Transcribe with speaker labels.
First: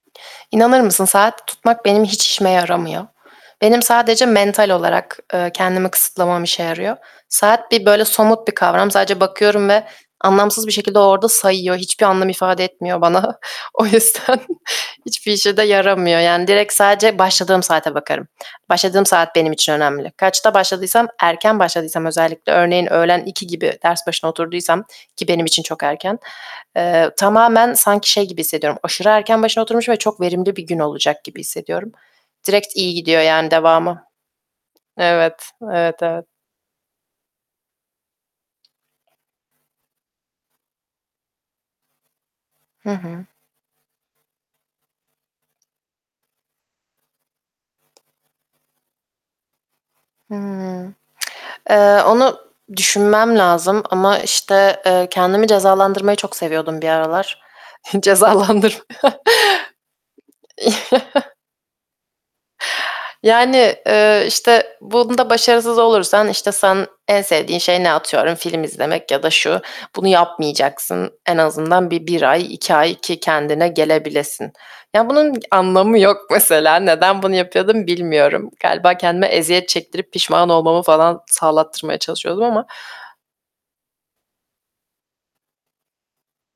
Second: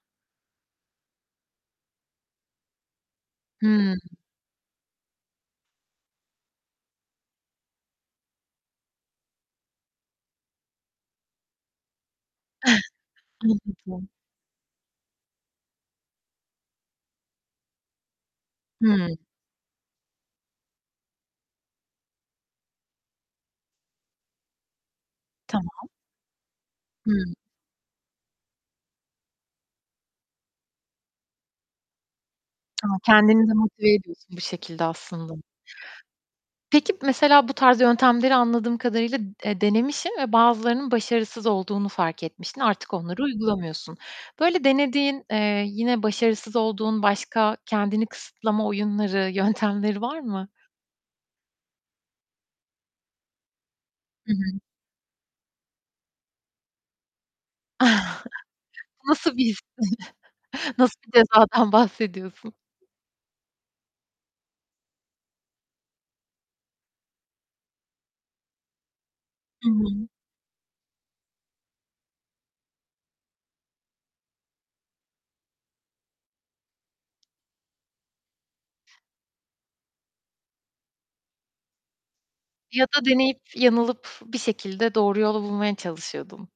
Speaker 1: İnanır mısın, saat tutmak benim hiç işime yaramıyor. Benim
Speaker 2: Hımm.
Speaker 1: sadece mental olarak, eee, kendimi kısıtlamam işe yarıyor. Saat bir, böyle, somut bir kavram, sadece bakıyorum ve anlamsız bir şekilde o orada sayıyor, hiçbir anlam ifade etmiyor bana. O
Speaker 2: Anladım.
Speaker 1: yüzden hiçbir işe de yaramıyor, yani direkt sadece başladığım saate bakarım. Başladığım
Speaker 2: Hımm.
Speaker 1: saat benim için önemli. Kaçta başladıysam, erken başladıysam özellikle, örneğin öğlen 2 gibi ders başına oturduysam, ki benim için çok
Speaker 2: Tamam.
Speaker 1: erken, eee,
Speaker 2: Hıı.
Speaker 1: tamamen sanki şey gibi hissediyorum, aşırı erken başına oturmuşum ve çok verimli bir gün olacak gibi hissediyorum. Direkt
Speaker 2: A,
Speaker 1: iyi gidiyor
Speaker 2: kendini
Speaker 1: yani
Speaker 2: de motive
Speaker 1: devamı.
Speaker 2: ediyorsun bu şekilde aslında.
Speaker 1: Evet, evet, evet.
Speaker 2: Peki, mesela bu tarz yöntemleri anladığım kadarıyla, eee, denemişsin ve bazılarının başarısız olduğunu fark etmişsin
Speaker 1: Hı
Speaker 2: artık onları
Speaker 1: hı.
Speaker 2: uygulamıyorsun. Böyle denediğin, eee, yine başarısız olduğun başka kendini kısıtlama oyunları, yöntemleri var mı?
Speaker 1: Hıı. Eee, onu düşünmem lazım ama
Speaker 2: Hı hı.
Speaker 1: işte, eee, kendimi cezalandırmayı çok seviyordum bir aralar. Cezalandır
Speaker 2: Nasıl bir his, nasıl bir cezadan bahsediyorsun?
Speaker 1: Yani, eee, işte bunda başarısız olursan, işte sen en sevdiğin şey ne atıyorum? Film izlemek ya da şu,
Speaker 2: Hı hı.
Speaker 1: bunu yapmayacaksın. En azından bir 1 ay, 2 ay ki kendine gelebilesin. Ya, bunun anlamı yok mesela, neden bunu yapıyordum bilmiyorum. Galiba kendime eziyet çektirip pişman olmamı falan sağlattırmaya çalışıyordum ama
Speaker 2: Ya da deneyip yanılıp, bir şekilde doğru yolu bulmaya çalışıyordun.